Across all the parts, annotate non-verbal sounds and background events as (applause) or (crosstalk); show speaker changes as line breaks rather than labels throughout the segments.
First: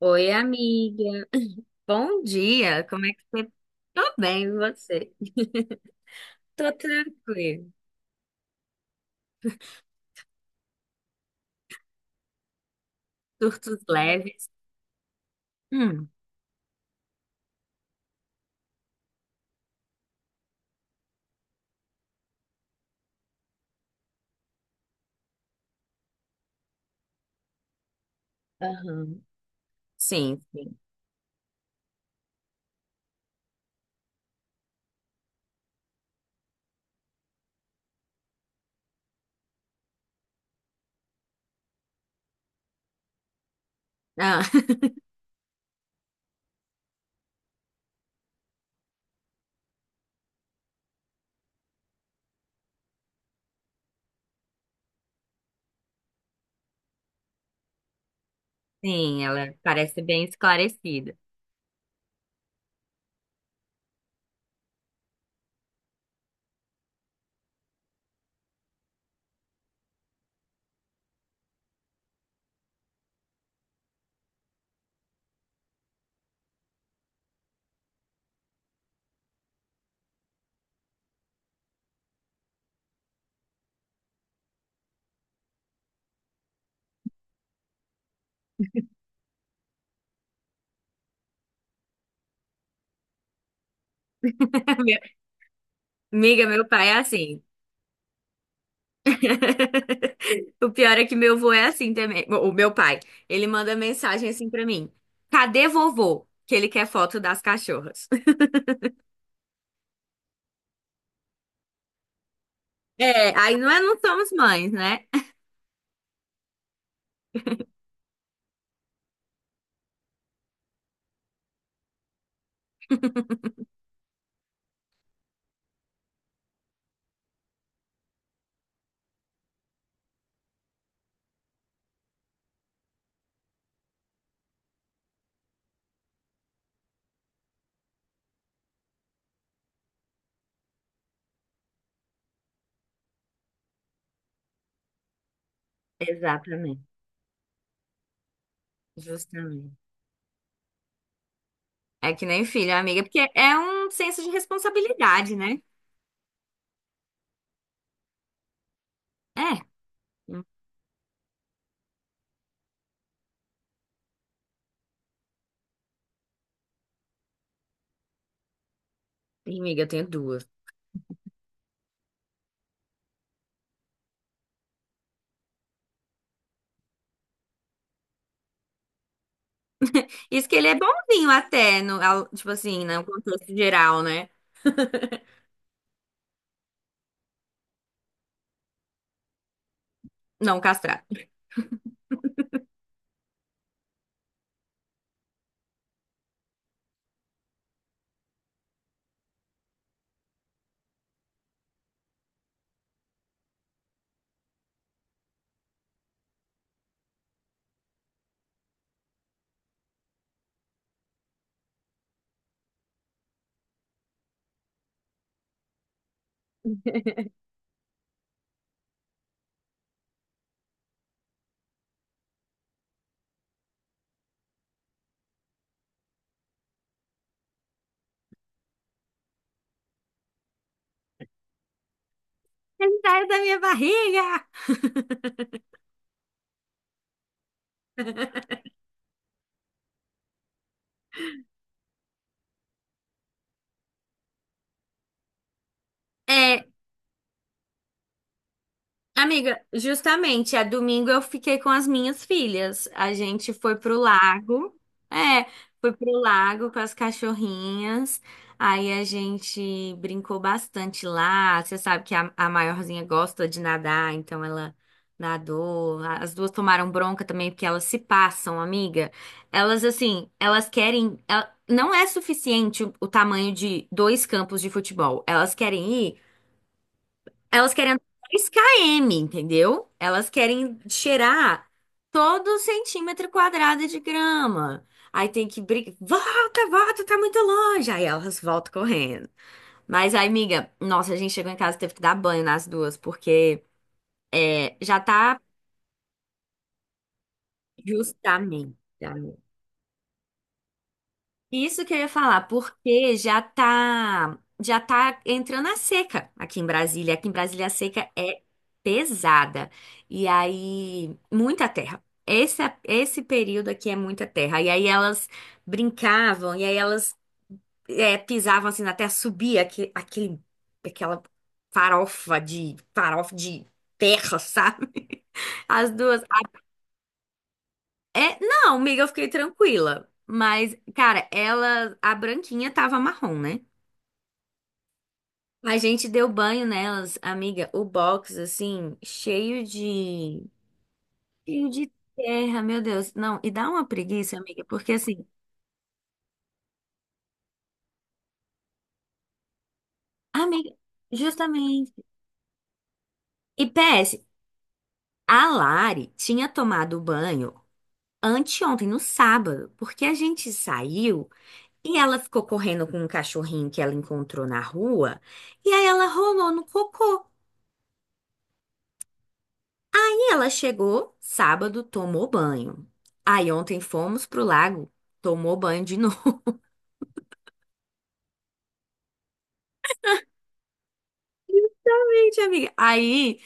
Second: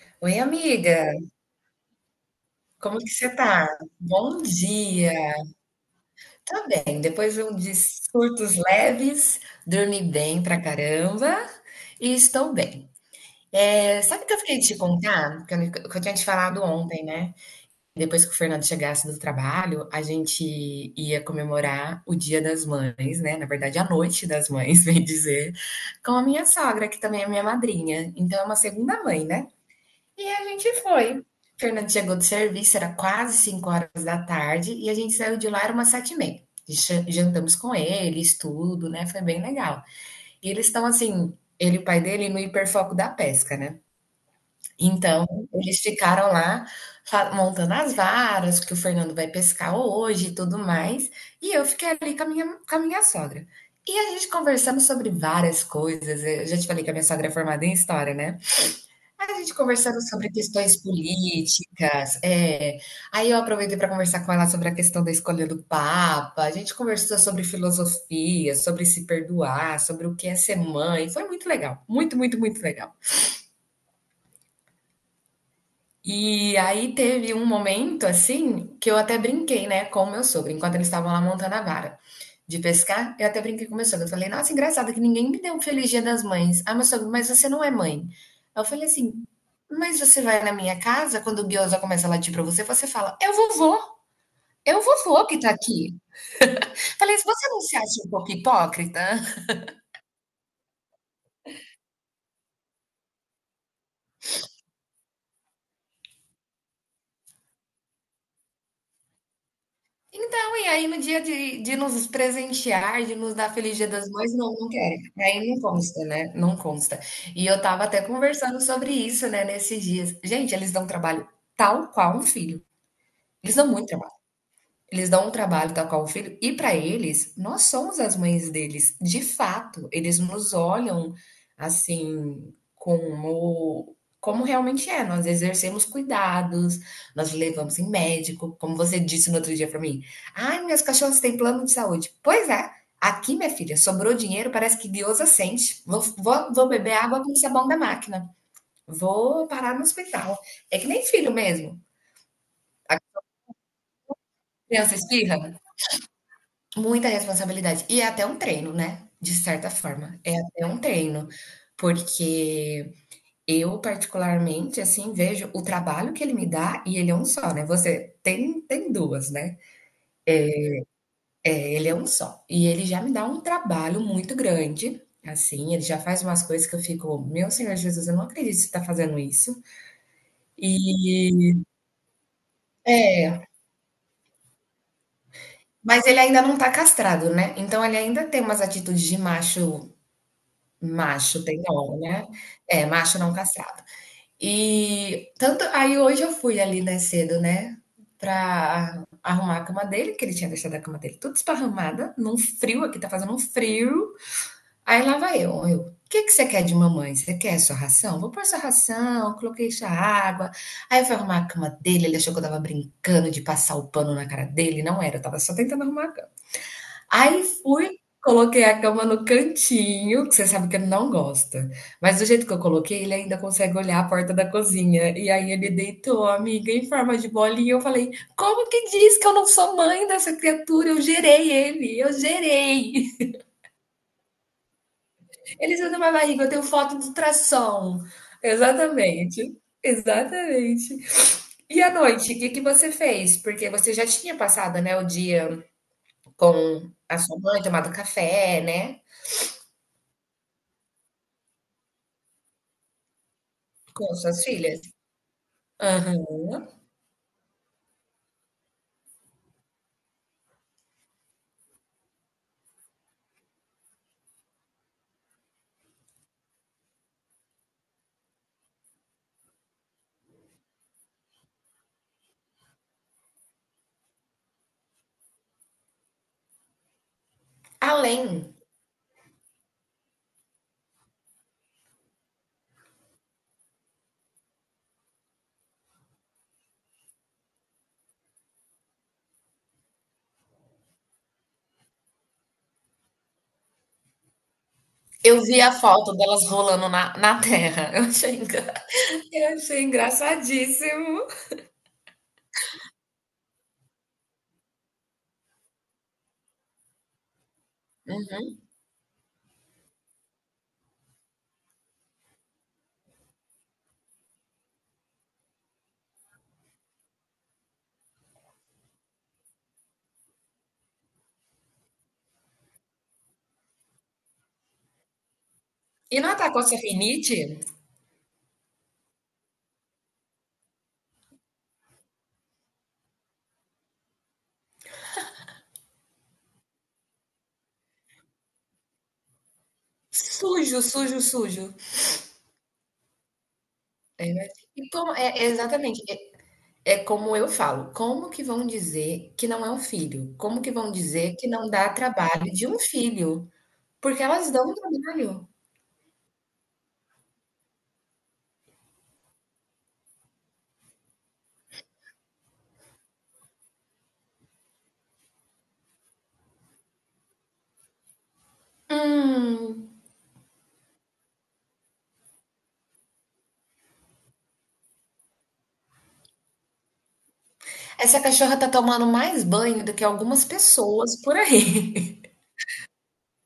Oi,
Oi,
amiga.
amiga,
(laughs) Bom dia.
como
Como
que
é que
você
você?
tá?
Tá? Tô
Bom
bem, e você?
dia. Tá
Tô
bem, depois de um
tranquila.
de surtos leves, dormi bem pra caramba e estou bem.
Surtos
É, sabe o que eu
leves.
fiquei de te contar? Que eu
Hum,
tinha te falado ontem, né? Depois que o Fernando chegasse do trabalho, a gente ia comemorar o Dia das Mães, né? Na verdade, a Noite das Mães, (laughs) bem dizer, com a minha sogra, que também é minha madrinha. Então, é uma segunda
aham.
mãe, né? E
Sim,
a gente
sim.
foi. Fernando chegou do serviço, era quase 5 horas da tarde, e a gente saiu de lá, era umas 7 e meia. E jantamos com eles, tudo, né? Foi bem legal. E eles estão assim, ele e o pai dele, no hiperfoco da pesca, né?
Ah, (laughs)
Então, eles ficaram lá montando as varas, que o Fernando vai pescar hoje e tudo mais. E eu fiquei ali com a minha sogra. E a gente conversamos sobre várias coisas. Eu já te falei que a minha sogra é formada em história, né?
sim,
A
ela
gente conversando
parece bem
sobre questões
esclarecida.
políticas, é. Aí eu aproveitei para conversar com ela sobre a questão da escolha do Papa. A gente conversou sobre filosofia, sobre se perdoar, sobre o que é ser mãe. Foi muito legal, muito, muito, muito legal. E aí teve um momento assim que eu até brinquei, né, com o meu sogro, enquanto eles estavam lá montando a vara de pescar, eu até brinquei com o meu sogro. Eu falei, nossa, engraçado que ninguém me deu um feliz dia das mães. Ah, meu sogro, mas você não é mãe. Aí eu falei assim, mas você vai na minha casa, quando o guiosa começa a latir pra você, você fala, é o
(laughs) Meu-
vovô que tá aqui.
amiga, meu pai é
Falei,
assim.
você não se acha um pouco hipócrita?
(laughs) O pior é que meu avô é assim também. O meu pai, ele manda mensagem assim pra mim: cadê vovô? Que ele quer foto das cachorras. (laughs)
Então, e aí no dia de nos presentear, de
É,
nos dar
aí não
Feliz
é,
Dia
não
das
somos
Mães, não, não
mães,
quer.
né?
Aí não consta, né? Não consta. E eu tava até conversando sobre isso, né, nesses dias. Gente, eles dão trabalho tal qual um filho.
(laughs)
Eles dão muito trabalho. Eles dão um trabalho tal qual o filho, e para eles, nós somos as mães deles, de fato. Eles nos olham assim, como, como realmente é. Nós exercemos cuidados, nós levamos em médico, como você disse no outro dia para mim. Ai, minhas cachorras têm plano de saúde. Pois é, aqui, minha filha, sobrou dinheiro, parece que Deus assente. Vou
Exatamente.
beber água com sabão da máquina. Vou
Justamente.
parar no hospital. É que nem filho mesmo.
É que nem filho,
A
amiga, porque é um senso de
criança
responsabilidade,
espirra,
né?
muita responsabilidade. E é até um treino, né, de
É.
certa forma. É até um treino, porque eu particularmente, assim, vejo o trabalho que ele me dá e ele é um só, né, você tem 2 né,
Ih, amiga, eu tenho duas.
ele é um só. E ele já me dá um trabalho muito grande, assim, ele já faz umas coisas que eu fico: "Meu Senhor Jesus, eu não acredito que você tá fazendo isso".
Isso que ele é bonzinho
E
até, tipo assim, no
é,
contexto geral, né? (laughs)
mas ele ainda não tá castrado, né, então ele ainda tem umas atitudes de macho.
Não castrado.
Macho tem nome, né. É, macho não castrado. E tanto aí hoje eu fui ali, né, cedo, né, pra arrumar a cama dele, que ele tinha deixado a cama dele tudo esparramada, num frio, aqui tá fazendo um frio, aí lá vai eu: o "Que que você quer de mamãe? Você quer sua ração? Vou pôr sua ração", coloquei já água, aí eu fui arrumar a cama dele, ele achou que eu estava brincando de passar o pano na cara dele, não era, eu estava só tentando arrumar. Aí fui, coloquei a cama no cantinho, que você sabe que ele não gosta, mas do jeito que eu coloquei, ele ainda consegue olhar a porta da cozinha. E aí ele deitou, amiga, em forma de bolinha. Eu falei: "Como que diz que eu não sou mãe dessa criatura? Eu
Ele
gerei.
saiu da minha barriga!
Ele saiu da minha barriga, eu tenho foto de ultrassom".
(laughs)
Exatamente, exatamente. E à noite, o que que você fez? Porque você já tinha passado, né, o dia
É,
com a sua mãe, tomado café, né,
amiga, justamente, a domingo eu fiquei com as minhas filhas. A gente foi pro
com as suas
lago.
filhas?
É, foi pro
Aham.
lago com as cachorrinhas. Aí a gente brincou bastante lá. Você sabe que a maiorzinha gosta de nadar, então ela nadou. As duas tomaram bronca também, porque elas se passam, amiga. Elas, assim, elas querem. Não é suficiente o tamanho de dois campos de futebol. Elas querem ir. Elas querem andar 10
Além,
km, entendeu? Elas querem cheirar todo centímetro quadrado de grama. Aí tem que brigar. Volta, volta, tá muito longe. Aí elas voltam correndo. Mas aí, amiga, nossa, a gente chegou em casa e teve que dar banho nas duas, porque é, já tá
eu vi a foto delas rolando na terra, (laughs) eu achei engra
justamente.
(laughs) eu achei engraçadíssimo.
Isso que eu ia falar, porque já tá entrando a seca aqui em Brasília. Aqui em Brasília a seca é pesada. E aí, muita terra. Esse período aqui é muita terra. E aí elas brincavam, e aí elas é, pisavam assim na terra, subia aquele, aquela farofa de terra, (laughs) sabe? As
E
duas.
não atacou Rinite?
É, não, amiga, eu fiquei tranquila. Mas, cara, ela, a branquinha tava marrom, né? A gente deu banho nelas, amiga, o box, assim, cheio de.
Sujo, sujo,
Cheio
sujo.
de terra, meu Deus. Não, e dá uma
É
preguiça,
verdade.
amiga,
E
porque
como
assim,
é exatamente, é é como eu falo, como que vão dizer que não é um filho? Como que
amiga,
vão dizer que não dá
justamente.
trabalho de um filho?
E
Porque
PS,
elas dão trabalho.
a Lari tinha tomado banho anteontem, no sábado, porque a gente saiu e ela ficou correndo com um cachorrinho que ela encontrou na rua, e aí ela rolou no cocô.
Hum,
Ela chegou sábado, tomou banho. Aí ontem fomos pro lago, tomou banho de novo.
essa cachorra tá tomando mais banho do que algumas pessoas por
(laughs)
aí.
Gente, amiga. Aí,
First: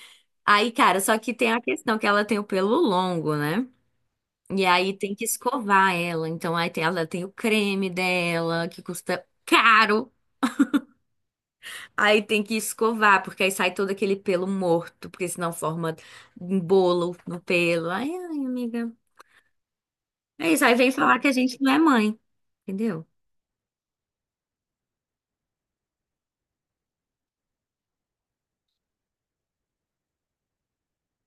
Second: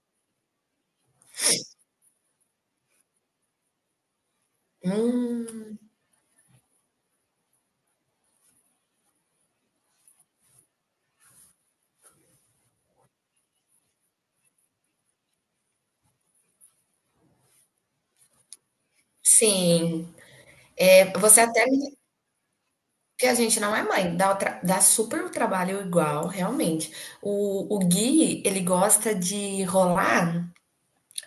aí, cara, só que tem a questão que ela tem o pelo longo, né? E
(laughs)
aí tem que
Hum,
escovar ela. Então ela tem o creme dela, que custa caro. Aí tem que escovar, porque aí sai todo aquele pelo morto, porque senão forma um bolo no pelo. Ai, ai, amiga.
sim.
É isso, aí vem
É,
falar que a
você
gente
até
não é
me
mãe, entendeu?
que a gente não é mãe, dá, tra- dá super o trabalho igual, realmente. O Gui, ele gosta de rolar,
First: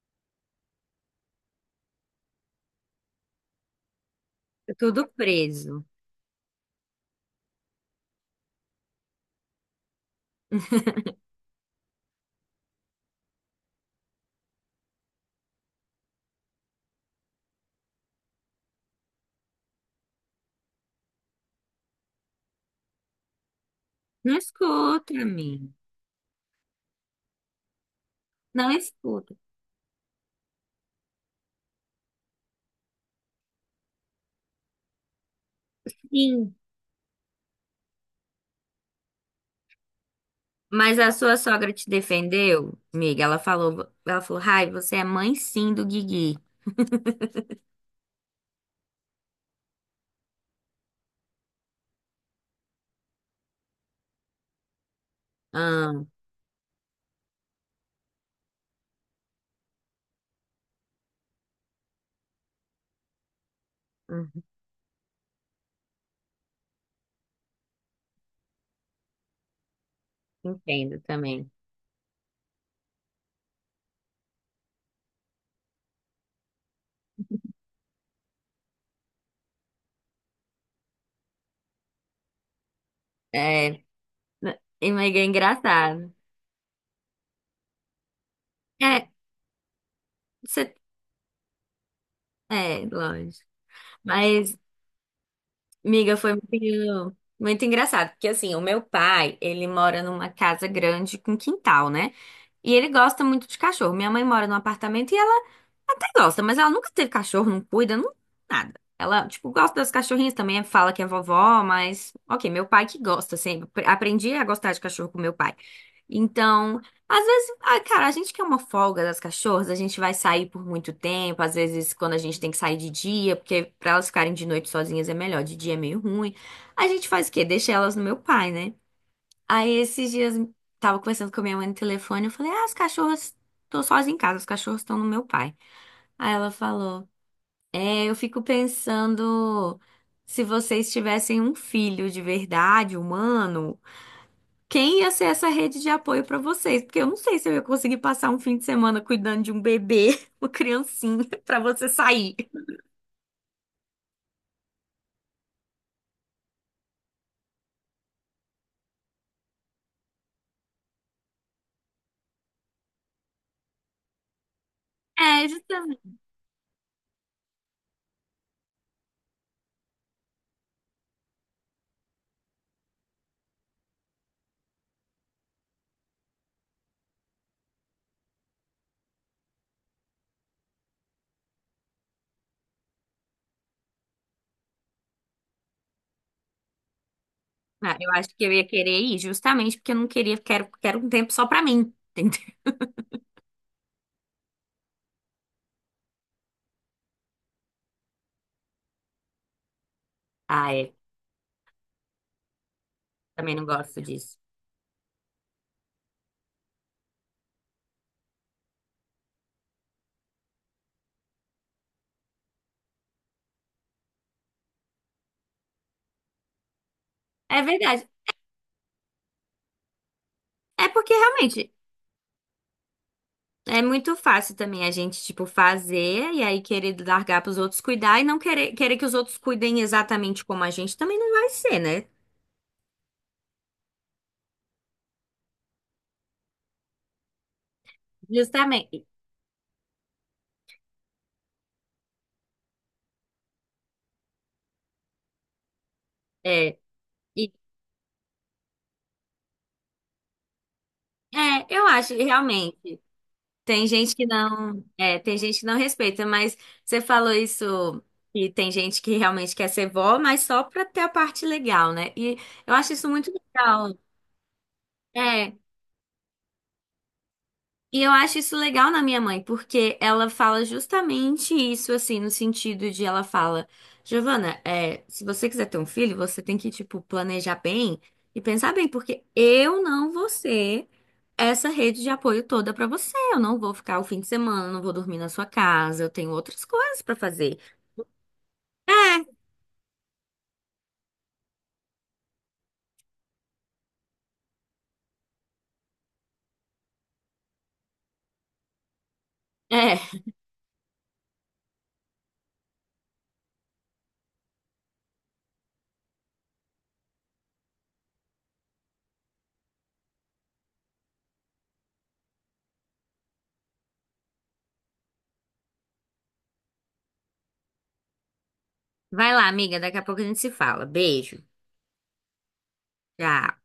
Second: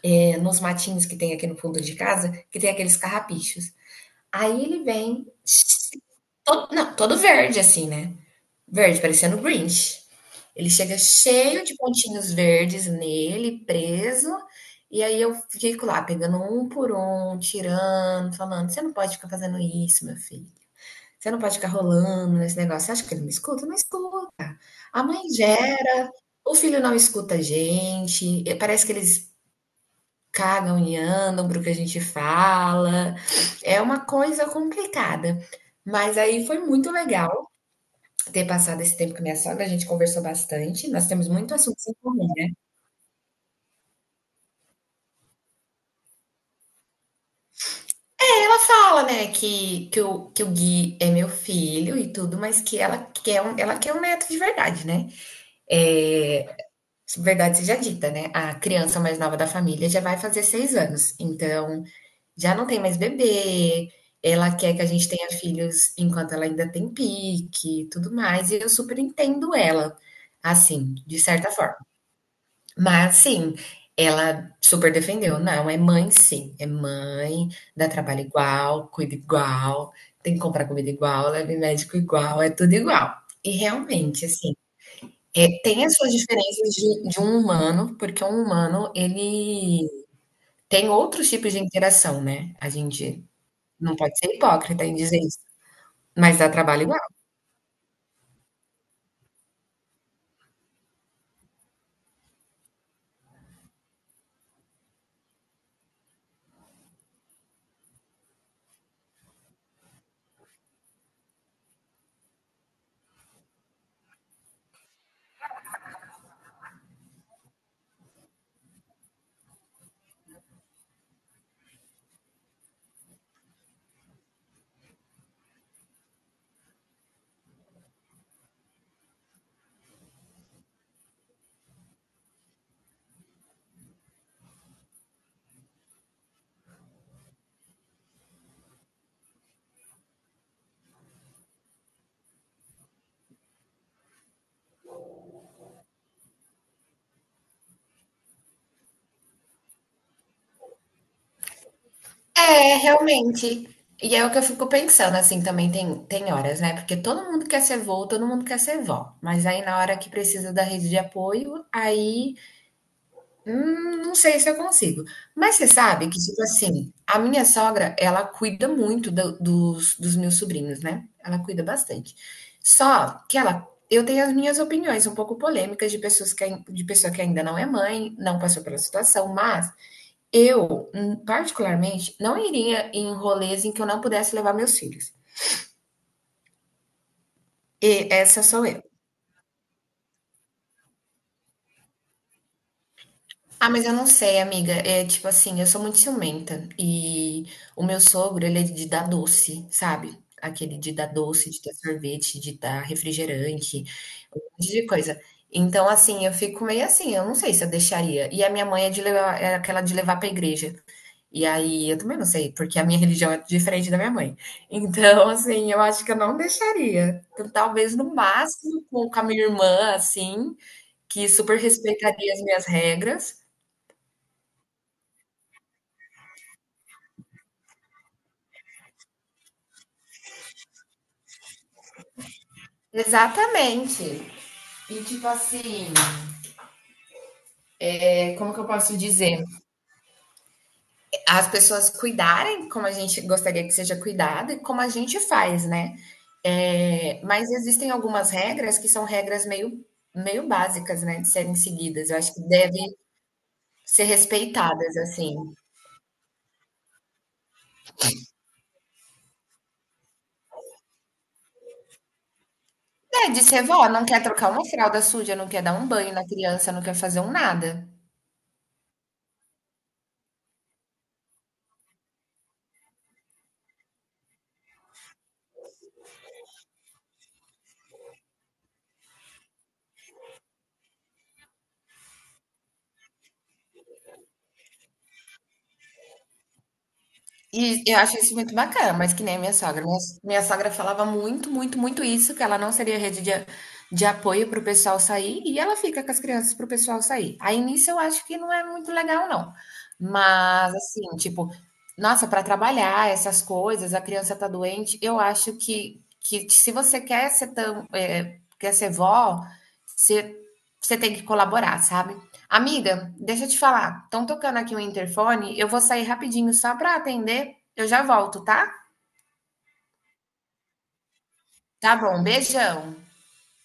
é, nos matinhos que tem aqui no fundo de casa, que tem aqueles carrapichos. Aí
É
ele
tudo
vem,
preso.
todo, não, todo verde assim, né? Verde, parecendo o Grinch. Ele chega cheio de pontinhos verdes nele, preso, e aí eu fico lá, pegando um por um, tirando, falando, você não pode ficar fazendo isso, meu filho. Você não pode ficar rolando nesse negócio. Você acha que ele me escuta? Não escuta.
Não
A
escuta,
mãe
amiga.
gera, o filho não escuta a gente, e
Não
parece que eles
escuta.
cagam e andam pro que a gente fala. É uma coisa complicada. Mas aí
Sim.
foi muito legal ter passado esse tempo com a minha sogra, a gente conversou bastante,
Mas
nós
a
temos
sua
muito
sogra
assuntos
te
em comum, né?
defendeu, amiga? Ela falou, Rai, você é mãe sim do Guigui.
Ela fala, né, que o Gui é meu filho e tudo, mas que ela quer um neto de verdade, né?
Ah,
É, verdade seja dita, né? A criança mais nova da família já vai fazer 6 anos, então já não tem mais bebê.
uhum,
Ela quer que a gente tenha filhos enquanto ela ainda tem pique, e tudo mais, e eu super entendo ela, assim,
entendo
de
também.
certa forma. Mas sim, ela super defendeu. Não, é mãe, sim, é mãe, dá trabalho igual, cuida igual, tem que comprar comida igual, leva em médico igual, é tudo igual. E
É,
realmente, assim,
amiga, é
é, tem as suas
engraçado.
diferenças de um humano, porque um humano,
É,
ele
você,
tem outros tipos de interação, né? A
é,
gente
lógico.
não pode ser
Mas,
hipócrita em dizer isso,
amiga, foi
mas dá trabalho igual.
muito, muito engraçado, porque assim, o meu pai, ele mora numa casa grande com quintal, né? E ele gosta muito de cachorro. Minha mãe mora num apartamento e ela até gosta, mas ela nunca teve cachorro, não cuida, não, nada. Ela, tipo, gosta das cachorrinhas também, fala que é vovó, mas, ok, meu pai que gosta sempre. Aprendi a gostar de cachorro com meu pai. Então, às vezes, ah, cara, a gente quer uma folga das cachorras, a gente vai sair por muito tempo, às vezes quando a gente tem que sair de dia, porque pra elas ficarem de noite sozinhas é melhor, de dia é meio ruim. A gente faz o quê? Deixa elas no meu pai, né? Aí esses dias tava conversando com a minha mãe no telefone, eu falei, ah, as cachorras, tô sozinha em casa, as cachorras estão no meu pai. Aí ela falou: é, eu fico pensando se vocês tivessem um filho de verdade, humano, quem ia ser essa rede de apoio pra vocês? Porque eu não sei se eu ia conseguir passar um fim de semana cuidando de um bebê, (laughs) uma criancinha, (laughs) pra você sair.
É, realmente. E é o que eu fico pensando, assim, também tem, tem horas, né? Porque todo mundo quer ser vô, todo mundo quer ser vó. Mas aí na hora que precisa da rede de apoio, aí hum, não sei se eu consigo.
É,
Mas você sabe
justamente.
que, tipo assim, a minha sogra, ela cuida muito dos meus sobrinhos, né? Ela cuida bastante. Só que ela, eu tenho as minhas opiniões um pouco polêmicas de pessoas que, de pessoa que ainda não é mãe, não passou pela situação, mas eu, particularmente, não iria em rolês em que eu não pudesse levar meus filhos. E
Ah, eu acho
essa
que eu
sou
ia
eu.
querer ir, justamente porque eu não queria, quero, quero um tempo só pra mim, (laughs) entendeu?
Ah, mas eu não sei, amiga. É tipo assim, eu sou muito ciumenta. E o meu sogro, ele é de dar doce, sabe?
Ah,
Aquele de
é.
dar doce, de dar sorvete, de dar
Também não
refrigerante,
gosto disso.
um monte de coisa. Então, assim, eu fico meio assim, eu não sei se eu deixaria. E a minha mãe é de levar, é aquela de levar pra igreja. E aí, eu também não sei, porque a minha (laughs) religião é diferente da minha mãe. Então, assim, eu acho que eu não deixaria. Então,
É
talvez
verdade.
no máximo com a minha irmã, assim,
É porque
que super
realmente
respeitaria as minhas regras.
é muito fácil também a gente, tipo, fazer e aí querer largar pros outros cuidar e não querer, querer que os outros cuidem exatamente como a gente também não vai ser, né?
Exatamente. E tipo assim, é, como que eu posso
Justamente.
dizer? As pessoas cuidarem como a gente gostaria que seja cuidado e como a gente faz, né?
É,
É, mas
e,
existem algumas regras que são regras meio, meio básicas, né, de serem
eu
seguidas.
acho,
Eu
e
acho que devem
realmente. Tem
ser
gente que não,
respeitadas,
é,
assim.
tem gente que não respeita, mas você falou isso e tem gente que realmente quer ser vó, mas só pra ter a parte legal, né? E eu acho isso
É,
muito
de ser vó,
legal.
não quer trocar uma fralda suja, não
É,
quer dar um banho na criança, não quer fazer um nada.
e eu acho isso legal na minha mãe, porque ela fala justamente isso, assim, no sentido de ela fala, Giovana, é, se você quiser ter um filho, você tem que, tipo, planejar bem e pensar bem, porque eu não vou ser essa rede de apoio toda pra você. Eu não vou ficar o fim de semana, não vou dormir na sua casa, eu tenho outras coisas pra fazer.
E eu acho isso muito bacana, mas que nem a minha sogra. Minha sogra falava muito, muito, muito isso, que ela não seria rede de apoio para o pessoal sair, e ela fica com as crianças para o pessoal sair. Aí nisso eu acho que não é muito legal, não.
É, é.
Mas, assim, tipo, nossa, para trabalhar essas coisas, a criança tá doente, eu acho que se você quer ser tão, é, quer ser vó, você, você tem que colaborar, sabe? Amiga, deixa eu te falar. Estão tocando aqui o interfone. Eu vou sair rapidinho só para atender. Eu já volto, tá?
Vai lá, amiga, daqui a pouco a gente se fala. Beijo.
Tá bom, beijão.
Tchau.